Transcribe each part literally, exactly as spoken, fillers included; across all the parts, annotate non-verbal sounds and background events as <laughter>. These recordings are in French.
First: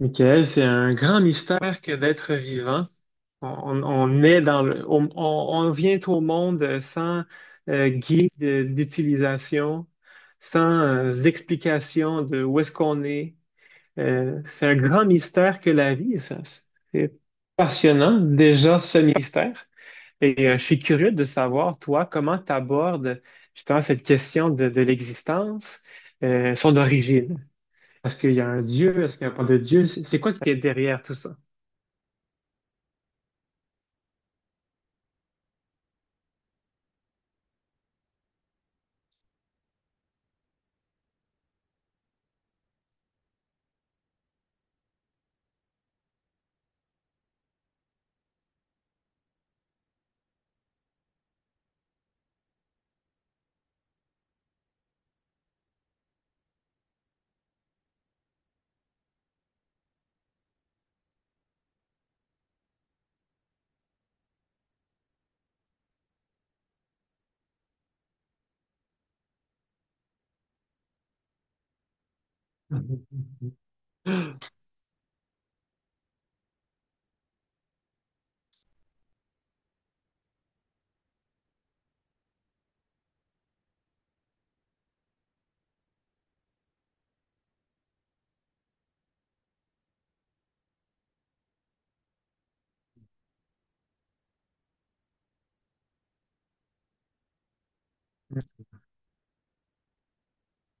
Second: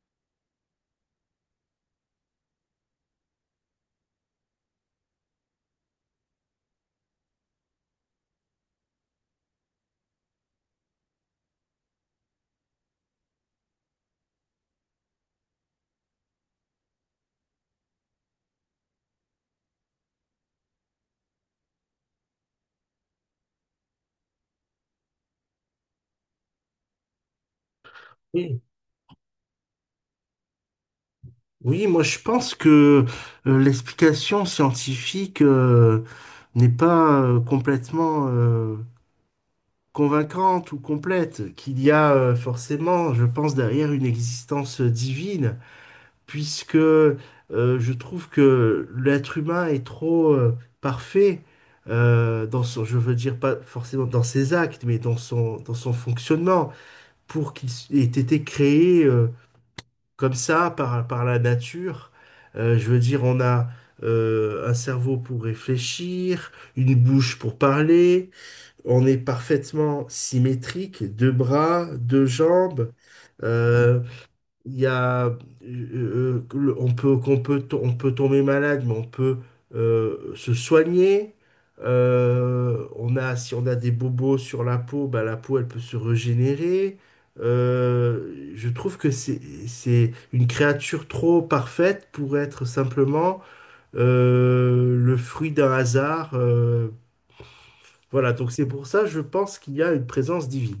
Michael, c'est un grand mystère que d'être vivant. On, on- on est dans le, on, on- on vient au monde sans euh, guide d'utilisation, sans euh, explication de où est-ce qu'on est. Euh, c'est un grand mystère que la vie, ça. C'est passionnant déjà ce mystère. Et euh, je suis curieux de savoir, toi, comment tu abordes justement cette question de, de l'existence, euh, son origine. Est-ce qu'il y a Oui, un Dieu? Est-ce qu'il n'y a pas de Dieu? C'est c'est quoi qui est derrière tout ça? oui, moi je pense que euh, l'explication scientifique euh, n'est pas euh, complètement euh, convaincante ou complète, qu'il y a euh, forcément, je pense, derrière une existence divine, puisque euh, je trouve que l'être humain est trop euh, parfait euh, dans son, je veux dire pas forcément dans ses actes, mais dans son, dans son fonctionnement, pour qu'il s- ait été créé. Euh, comme ça, par, par la nature. Euh, je veux dire, on a euh, un cerveau pour réfléchir, une bouche pour parler, on est parfaitement symétrique, deux bras, deux jambes. Mm. Euh, <laughs> il y a, euh, le- on peut, qu'on peut, to- on peut tomber malade, mais on peut euh, se soigner. Euh, on a, si on a des bobos sur la peau, bah, la peau, elle peut se régénérer. Euh, je trouve que c'est, c'est une créature trop parfaite pour être simplement euh, le fruit d'un hasard. Euh, voilà, donc c'est pour ça, je pense qu'il y a une présence divine.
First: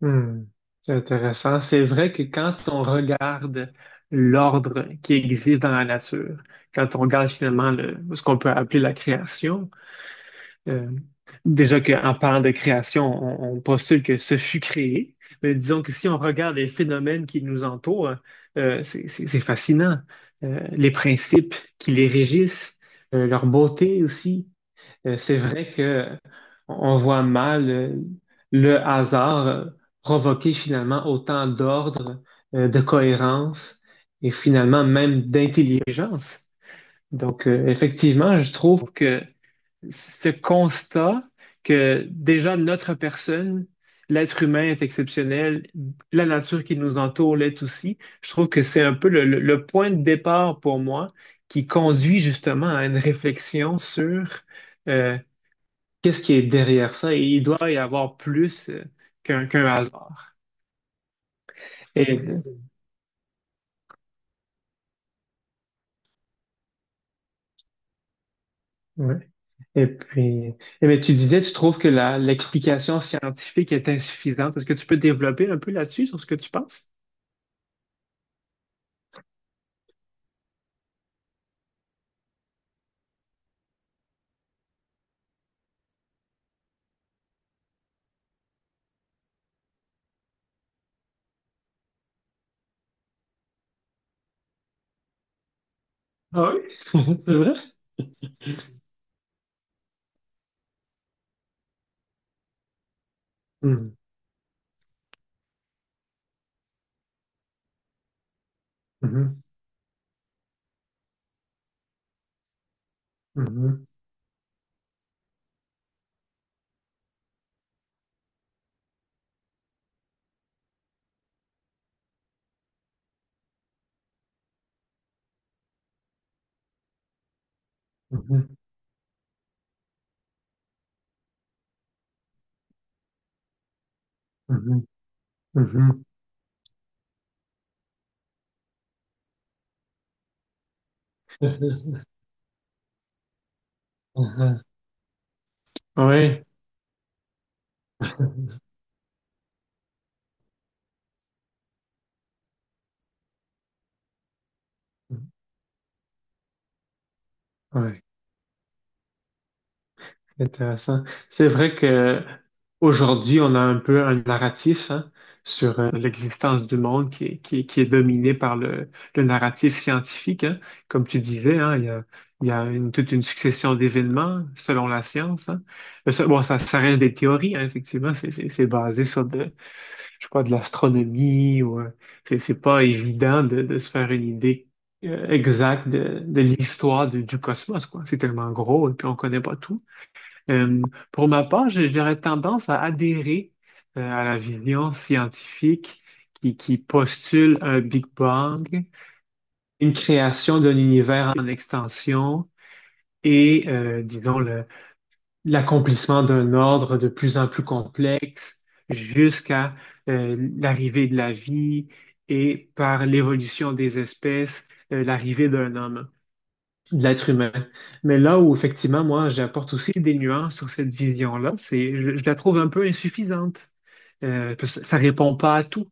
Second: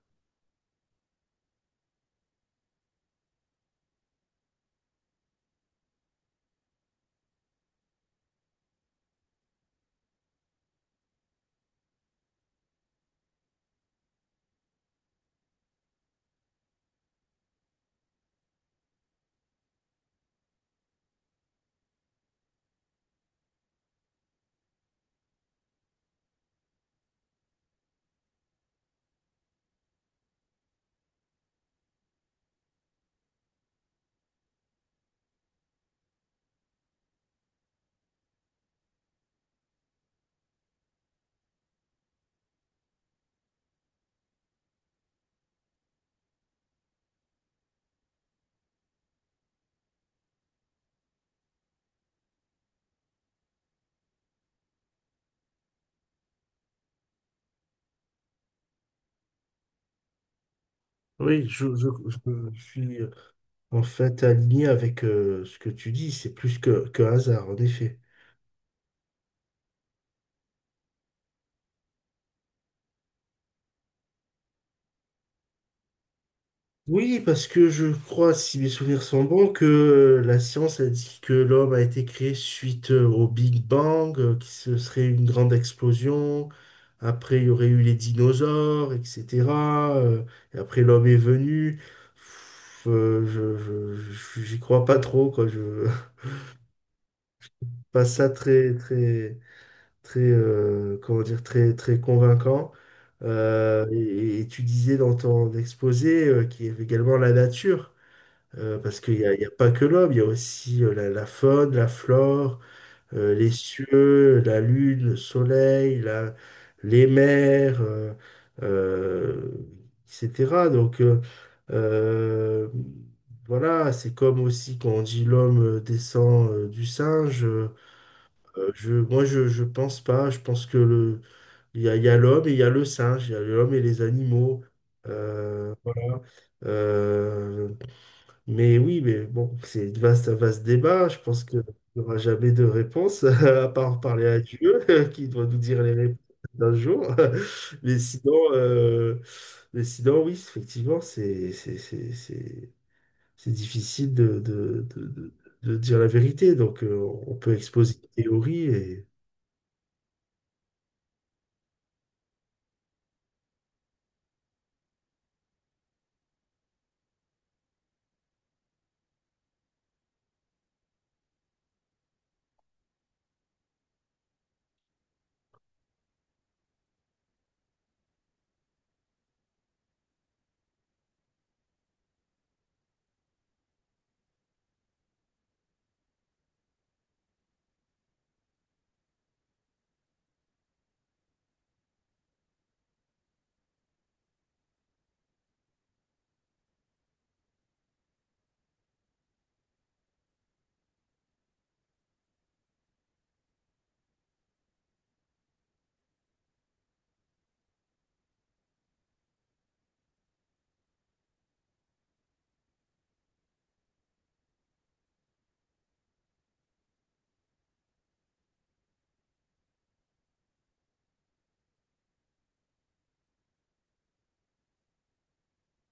Hmm, c'est intéressant. C'est vrai que quand on regarde l'ordre qui existe dans la nature, quand on regarde finalement le- ce qu'on peut appeler la création, euh, déjà qu'en parlant de création, on, on postule que ce fut créé, mais disons que si on regarde les phénomènes qui nous entourent, euh, c'est c'est- c'est fascinant. Euh, les principes qui les régissent, euh, leur beauté aussi. Euh, c'est vrai que on voit mal euh, le hasard euh, provoquer finalement autant d'ordre, euh, de cohérence et finalement même d'intelligence. Donc, euh, effectivement, je trouve que ce constat que déjà notre personne, l'être humain est exceptionnel, la nature qui nous entoure l'est aussi, je trouve que c'est un peu le, le- le point de départ pour moi qui conduit justement à une réflexion sur euh, qu'est-ce qui est derrière ça? Et il doit y avoir plus euh, qu'un qu'un hasard. Oui, je, je, Et, je- je suis... En fait, aligné avec euh, ce que tu dis, c'est plus que, que hasard, en effet. ouais. Et puis, eh bien, tu disais, tu trouves que la, l'explication scientifique est insuffisante. Est-ce que tu peux développer un peu là-dessus, sur ce que tu penses? Oui, parce que je crois, si mes souvenirs sont bons, que euh, la science a dit que l'homme a été créé suite euh, au Big Bang, euh, que ce serait une grande explosion. Après, il y aurait eu les dinosaures, et cetera euh, et après, l'homme est venu. Pff, euh, je, je, je- J'y crois pas trop, quoi. Je Ah oui, <laughs> c'est vrai? <laughs> pas ça très, très, très, euh, comment dire, très, très convaincant. Euh, Mhm, et, et tu disais dans ton exposé euh, qu'il y avait également la nature, euh, parce qu'il n'y a, il mhm, y a pas que l'homme, il y a aussi euh, la, la faune, la flore, euh, les cieux, la lune, le soleil, la- les mers, euh, euh, et cetera. Donc, euh, euh, voilà, c'est comme aussi quand on dit l'homme euh, descend euh, du singe. euh, mhm, euh, je, moi, je, je pense pas. Je pense que le, il y a, il y a l'homme et il y a le singe, il y a l'homme et les animaux. mhm, Euh, mhm, Voilà. Euh, mais oui, mais bon, c'est un vaste, un vaste débat. Je pense qu'il mhm. n'y aura jamais de réponse, <laughs> à part parler à Mhm. Dieu, <laughs> qui doit nous dire les <laughs> réponses Ouais. d'un jour. <laughs> Mais sinon, euh, mais sinon, oui, effectivement, c'est, c'est, c'est, c'est, c'est difficile de, de, de, de, de dire la vérité. Donc, euh, on peut exposer Ouais. une théorie et. Intéressant. C'est vrai que aujourd'hui, on a un peu un narratif, hein, sur euh, l'existence du monde qui est, qui est- qui est dominé par le, le narratif scientifique, hein. Comme tu disais, hein, il y a, il y a une- toute une succession d'événements selon la science, hein. Mais ça- Bon, ça, ça reste des théories, hein, effectivement. C'est c'est- c'est basé sur de, je sais pas, de l'astronomie ou euh, c'est c'est pas évident de, de se faire une idée euh, exacte de, de l'histoire du, du cosmos, quoi. C'est tellement gros et puis on connaît pas tout. Euh, pour ma part, j'ai- j'aurais tendance à adhérer euh, à la vision scientifique qui, qui postule un Big Bang, une création d'un univers en extension et, euh, disons, le- l'accomplissement d'un ordre de plus en plus complexe jusqu'à euh, l'arrivée de la vie et par l'évolution des espèces, euh, l'arrivée d'un homme de l'être humain. Mais là où effectivement, moi, j'apporte aussi des nuances sur cette vision-là, c'est, je, je la trouve un peu insuffisante. Euh, parce que ça répond pas à tout.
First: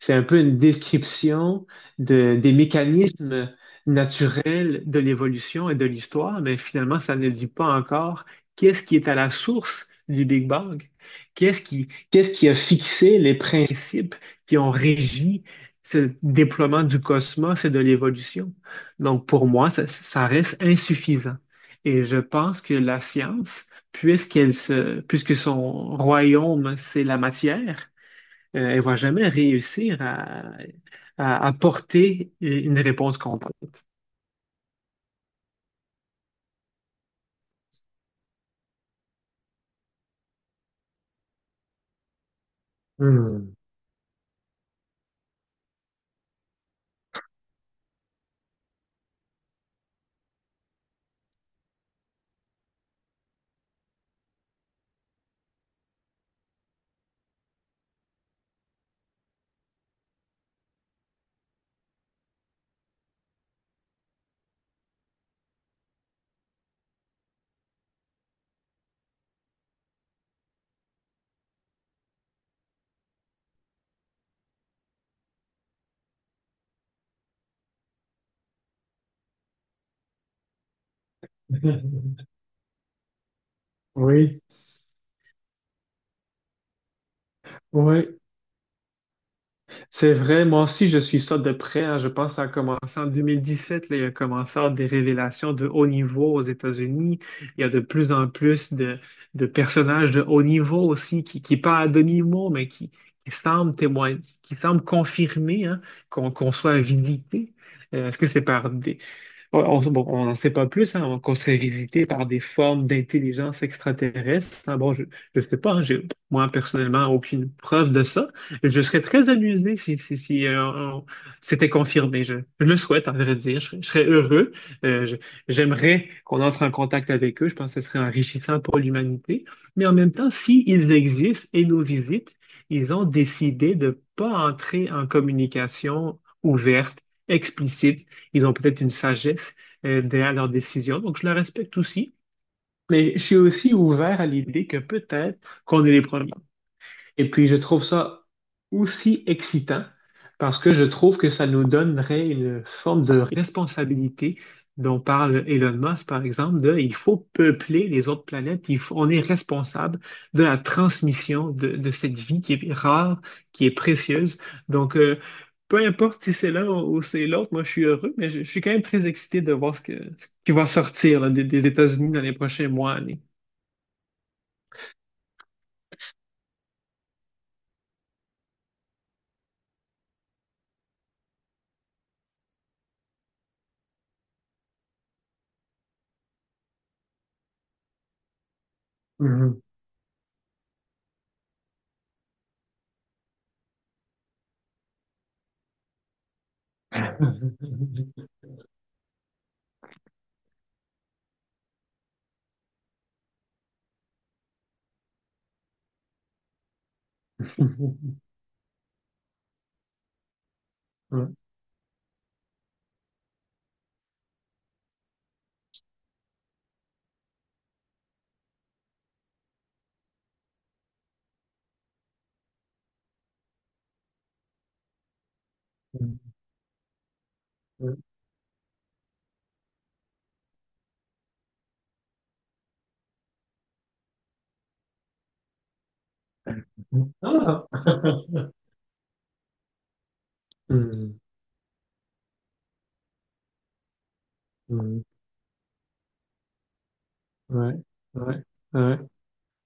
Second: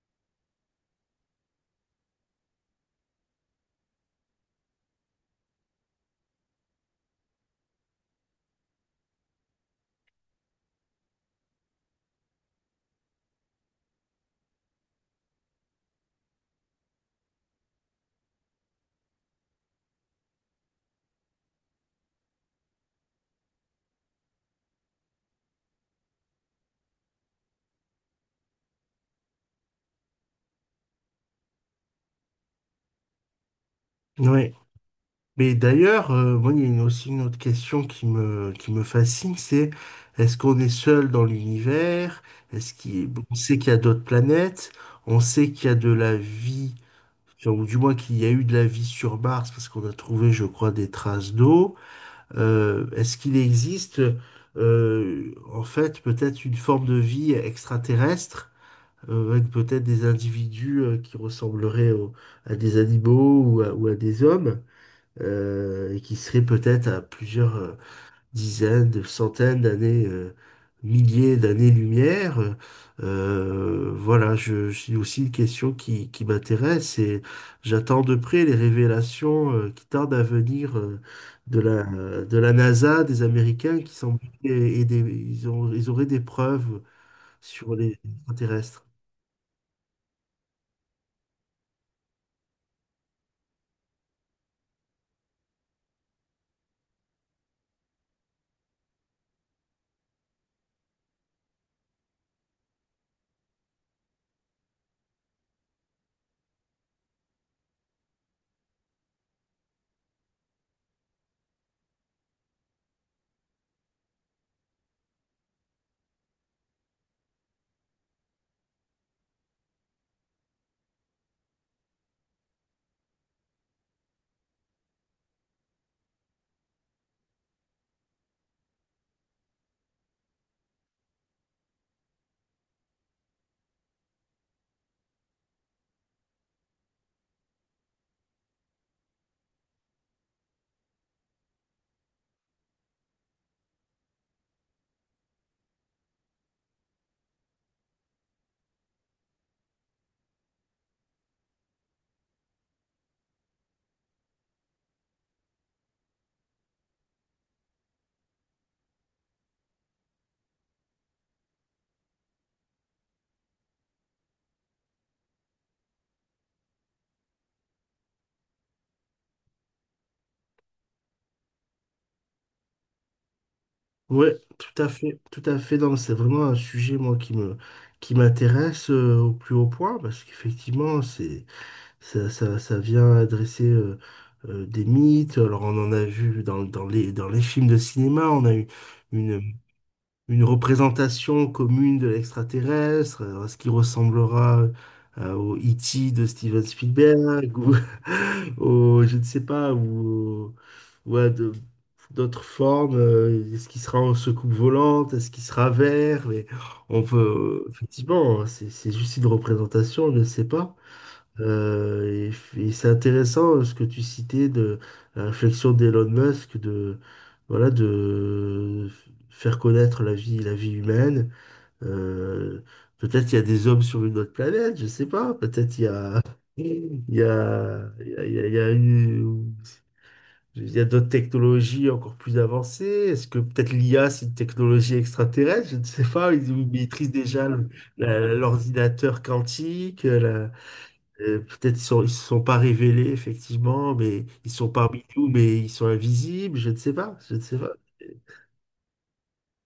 C'est un peu une description de- des mécanismes naturels de l'évolution et de l'histoire, mais finalement, ça ne dit pas encore qu'est-ce qui est à la source du Big Bang, qu'est-ce qui, qu'est-ce qui a fixé les principes qui ont régi ce déploiement du cosmos et de l'évolution. Donc, pour moi, ça, ça reste insuffisant. Et je pense que la science, puisqu'elle se, puisque son royaume, c'est la matière, euh, elle va jamais réussir à, à apporter une réponse complète. Ouais. Mais d'ailleurs, euh, moi, il y a une- aussi une autre question qui me, qui me fascine, c'est est-ce qu'on est seul dans l'univers? Est-ce qu'il, bon, on Hmm. sait qu'il y a d'autres planètes, on sait qu'il y a de la vie, enfin, ou du moins qu'il y a eu de la vie sur Mars, parce qu'on a trouvé, je crois, des traces d'eau. Euh, est-ce qu'il existe, euh, en fait, peut-être une forme de vie extraterrestre, euh, avec peut-être des individus, euh, qui ressembleraient au- à des animaux ou à ou à des hommes? Euh, et qui serait peut-être à plusieurs euh, dizaines, de centaines d'années, euh, milliers d'années-lumière. Euh, euh, voilà, je, je- c'est aussi une question qui, qui m'intéresse et j'attends de près les révélations euh, qui tardent à venir euh, de la, <laughs> de la NASA, des Américains qui semblent Oui, et, et des, ils ont, ils auraient des preuves sur les oui. extraterrestres. C'est vrai, moi aussi, je suis ça de près, hein. Je pense que ça a commencé en deux mille dix-sept. Là, il y a commencé à avoir des révélations de haut niveau aux États-Unis. Il y a de plus en plus de, de personnages de haut niveau aussi qui, qui parlent à demi-mot, mais qui, qui semblent témoigner, qui semblent confirmer, hein, qu'on qu'on soit vidité. Euh, est-ce que c'est par des, Ouais, on, bon, on n'en sait pas plus, hein, on- qu'on serait visité par des formes d'intelligence extraterrestre, hein. Bon, je ne sais pas, hein, j'ai- moi personnellement aucune preuve de ça. Je serais très amusé si, si, si, euh, on- c'était confirmé. Je, je le souhaite, en vrai dire. Je, serais je serais heureux. Euh, je- J'aimerais qu'on entre en contact avec eux. Je pense que ce serait enrichissant pour l'humanité. Mais en même temps, s'ils existent et nous visitent, ils ont décidé de ne pas entrer en communication ouverte, explicite, ils ont peut-être une sagesse euh, derrière leurs décisions. Donc, je le respecte aussi. Mais je suis aussi ouvert à l'idée que peut-être qu'on est les premiers. Et puis, je trouve ça aussi excitant parce que je trouve que ça nous donnerait une forme de responsabilité dont parle Elon Musk, par exemple, de il faut peupler les autres planètes, il faut- on est responsable de la transmission de, de cette vie qui est rare, qui est précieuse. Donc, euh, peu importe si c'est l'un ou c'est l'autre, moi, je suis heureux, mais je, je suis quand même très excité de voir ce, que, ce qui va sortir là, des, des États-Unis dans les prochains mois, années. Ouais, tout à fait, tout à fait. Non, mais c'est vraiment un sujet, moi, qui me, qui m'intéresse euh, au plus haut point, parce qu'effectivement, c'est, ça, ça, ça vient adresser euh, euh, des mythes. Alors, on en a vu dans, dans les, dans les films de cinéma, on a eu une, Mhm. une représentation commune de l'extraterrestre, euh, ce qui ressemblera euh, au E T de Steven Spielberg, ou <laughs> <laughs> au, je ne sais pas, ou, ou à de- d'autres formes, euh, est-ce qu'il sera en secoupe volante, est-ce qu'il sera vert, mais on peut, effectivement, c'est c'est juste une représentation, on ne sait pas. Ouais. Euh, et, et c'est intéressant euh, ce que tu citais de la réflexion d'Elon Musk de voilà de faire connaître la vie la vie humaine. Euh, Peut-être il y a des hommes sur une autre planète, je sais pas. Peut-être il y a <laughs> il y a Mmh. il y a, il y a- il y a une- il y a d'autres technologies encore plus avancées. Est-ce que peut-être l'I A c'est une technologie extraterrestre? Je ne sais pas. Ils, ils maîtrisent déjà le- Ah! la- <laughs> l'ordinateur quantique. Mmh. Euh, peut-être ils sont, ils se sont pas révélés, effectivement, mais ils sont Mmh. parmi nous, mais ils sont invisibles, je ne sais pas, je ne sais pas. Ouais, ouais, ouais.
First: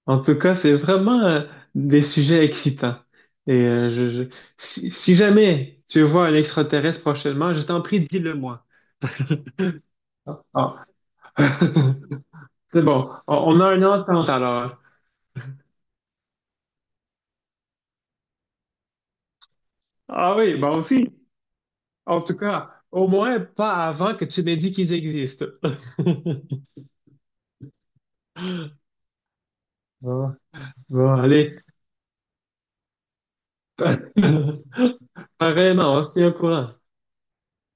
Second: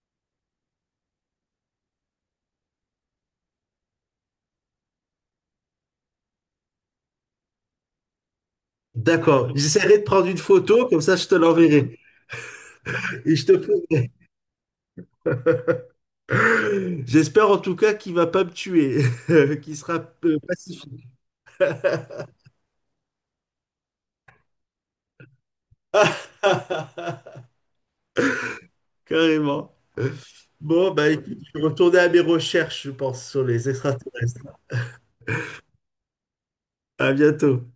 En tout cas, c'est vraiment euh, des sujets excitants. Et euh, je, je- si, si jamais tu vois un extraterrestre prochainement, je t'en prie, dis-le moi. D'accord, j'essaierai de prendre une Ah, ah. photo, comme ça je te l'enverrai. <laughs> C'est bon. On, Et je te On a une ferai- entente alors. <laughs> J'espère en tout cas qu'il va pas me tuer, <laughs> qu'il sera Ah euh, oui, bon pacifique. aussi. En tout cas, au moins pas avant que tu m'aies dit qu'ils existent. <laughs> <laughs> Carrément. Bon, Bon, bah bon, écoute, allez. je vais retourner à mes recherches, je pense, sur les extraterrestres. <laughs> Pareillement, on se tient au courant. À bientôt.